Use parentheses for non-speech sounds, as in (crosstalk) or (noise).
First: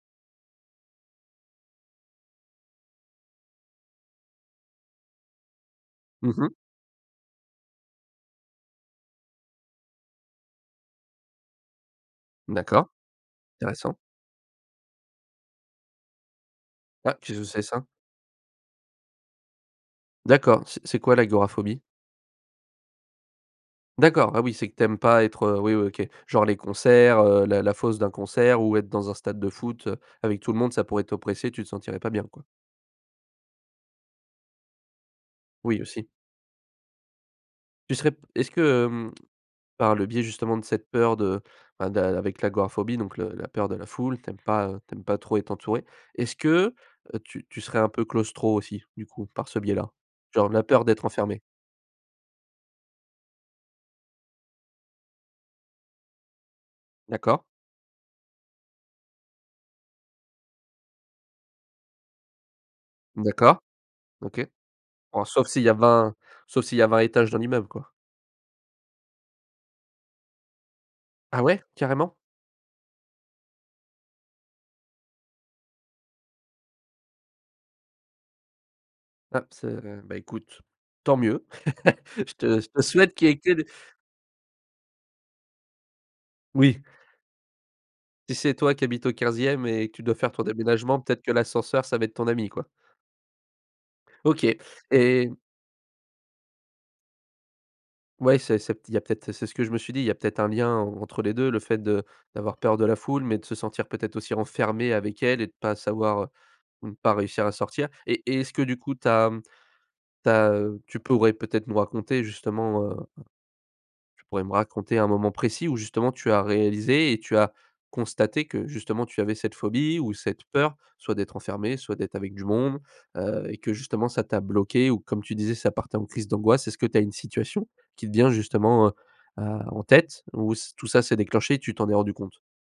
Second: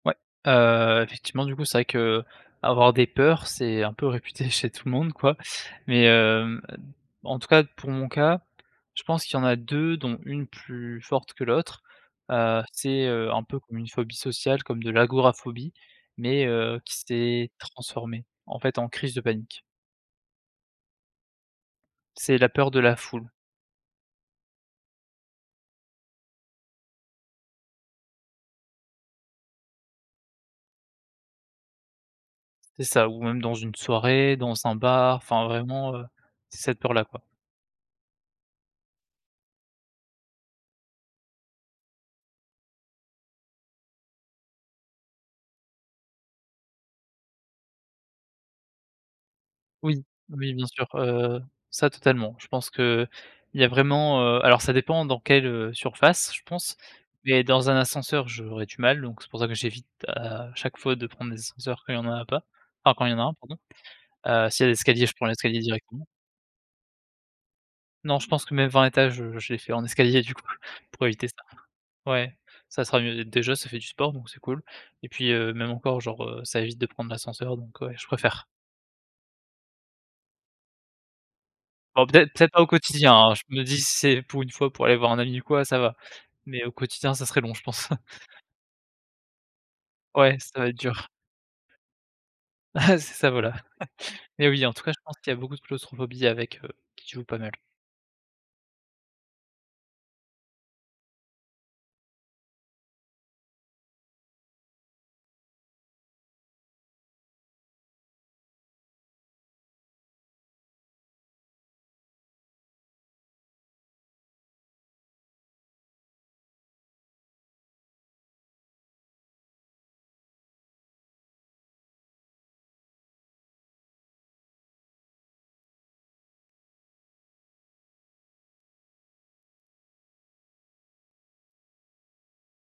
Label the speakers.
Speaker 1: Ouais, heu, effectivement, du coup, c'est vrai qu'avoir des peurs, c'est un peu réputé chez tout le monde, quoi. Mais
Speaker 2: Mmh mh?
Speaker 1: heu, en tout cas, pour mon cas, je pense qu'il y en a 2 dont une plus forte que l'autre. Heu,
Speaker 2: D'accord,
Speaker 1: c'est, heu, un peu comme une
Speaker 2: intéressant.
Speaker 1: phobie sociale, comme de l'agoraphobie mais heu, qui
Speaker 2: Ah, qu'est-ce que
Speaker 1: s'est
Speaker 2: c'est ça?
Speaker 1: transformée, en fait, en crise de panique.
Speaker 2: D'accord, c'est c'est quoi, l'agoraphobie?
Speaker 1: C'est la peur de la foule.
Speaker 2: D'accord, ah, oui, c'est que tu aimes pas être, heu, oui, oui, OK, genre les concerts, heu, la la fosse d'un concert ou être dans un stade de foot, heu, avec tout le monde, ça pourrait t'oppresser, tu te sentirais pas bien, quoi?
Speaker 1: C'est ça ou même dans une soirée, dans un bar, enfin,
Speaker 2: Oui,
Speaker 1: vraiment, heu,
Speaker 2: aussi.
Speaker 1: c'est cette peur-là, quoi.
Speaker 2: Tu serais p est-ce que, hem, par le biais, justement, de cette peur de, enfin, d'un avec l'agoraphobie, donc le la peur de la foule, tu aimes pas, heu, tu aimes pas trop être entouré, est-ce que, heu, tu tu serais un peu claustro aussi? Du coup, par ce biais-là?
Speaker 1: Oui,
Speaker 2: Genre,
Speaker 1: oui,
Speaker 2: la
Speaker 1: bien
Speaker 2: peur
Speaker 1: sûr,
Speaker 2: d'être
Speaker 1: heu,
Speaker 2: enfermé?
Speaker 1: ça, totalement. Je pense qu'il y a vraiment, heu, alors, ça dépend dans quelle, heu, surface, je pense,
Speaker 2: D'accord.
Speaker 1: mais dans un ascenseur, j'aurais du mal, donc c'est pour ça que j'évite à chaque fois de prendre les ascenseurs quand il y en a a pas, enfin, quand il y en a
Speaker 2: Mmh,
Speaker 1: un, pardon.
Speaker 2: d'accord. OK.
Speaker 1: Heu s'il y a des escaliers, je
Speaker 2: Oh,
Speaker 1: prends
Speaker 2: sauf
Speaker 1: l'escalier
Speaker 2: s'il y a
Speaker 1: directement.
Speaker 2: 20, sauf s'il y a 20 étages dans l'immeuble, quoi.
Speaker 1: Non, je pense que, même, 20 étages, heu, je les fait en escalier, du coup, pour éviter ça.
Speaker 2: Ah, ouais? Carrément?
Speaker 1: Ouais, ça sera mieux, dé déjà, ça fait du sport donc c'est cool et puis, heu, même encore, genre, heu, ça évite de prendre l'ascenseur donc ouais, je préfère.
Speaker 2: Ah, c'est, heu. Bah, écoute, tant mieux. (laughs)
Speaker 1: Bon,
Speaker 2: Je
Speaker 1: peut-être peut-être
Speaker 2: te
Speaker 1: pas au
Speaker 2: je te
Speaker 1: quotidien,
Speaker 2: souhaite qu'il y
Speaker 1: hein,
Speaker 2: ait
Speaker 1: je
Speaker 2: que
Speaker 1: me
Speaker 2: des
Speaker 1: dis: «Si c'est pour 1 fois, pour aller voir un ami ou quoi, ça va» mais au
Speaker 2: Oui.
Speaker 1: quotidien, ça serait long, je pense. (chuckles)
Speaker 2: Si, c'est toi qui habite au 15e et que tu dois faire
Speaker 1: Ouais,
Speaker 2: ton
Speaker 1: ça va être
Speaker 2: déménagement,
Speaker 1: dur.
Speaker 2: peut-être que l'ascenseur, ça va être ton ami, quoi.
Speaker 1: Eh, c'est ça, voilà. (chuckles)
Speaker 2: OK,
Speaker 1: Mais oui, en tout cas, je pense qu'il
Speaker 2: et
Speaker 1: y a beaucoup de claustrophobie avec heu, qui joue pas mal.
Speaker 2: Ouais, c'est c'est il y a peut-être, c'est ce que je me suis dit, il y a peut-être un lien en entre les 2, le fait de d'avoir peur de la foule mais de se sentir, peut-être, aussi renfermé avec elle et de pas savoir, heu ou pas réussir à sortir et et est-ce que, du coup, tu as, mmh, tu as, heu, tu pourrais peut-être nous raconter justement heu tu pourrais me raconter un moment précis où, justement, tu as réalisé et tu as constaté que, justement, tu avais cette phobie ou cette peur, soit d'être enfermé, soit d'être avec du monde, heu et que, justement, ça t'a bloqué ou comme tu disais, ça partait en crises d'angoisse? Est-ce que tu as une situation qui te vient justement, heu, bah, en tête ou c tout ça s'est déclenché et tu t'en es rendu compte?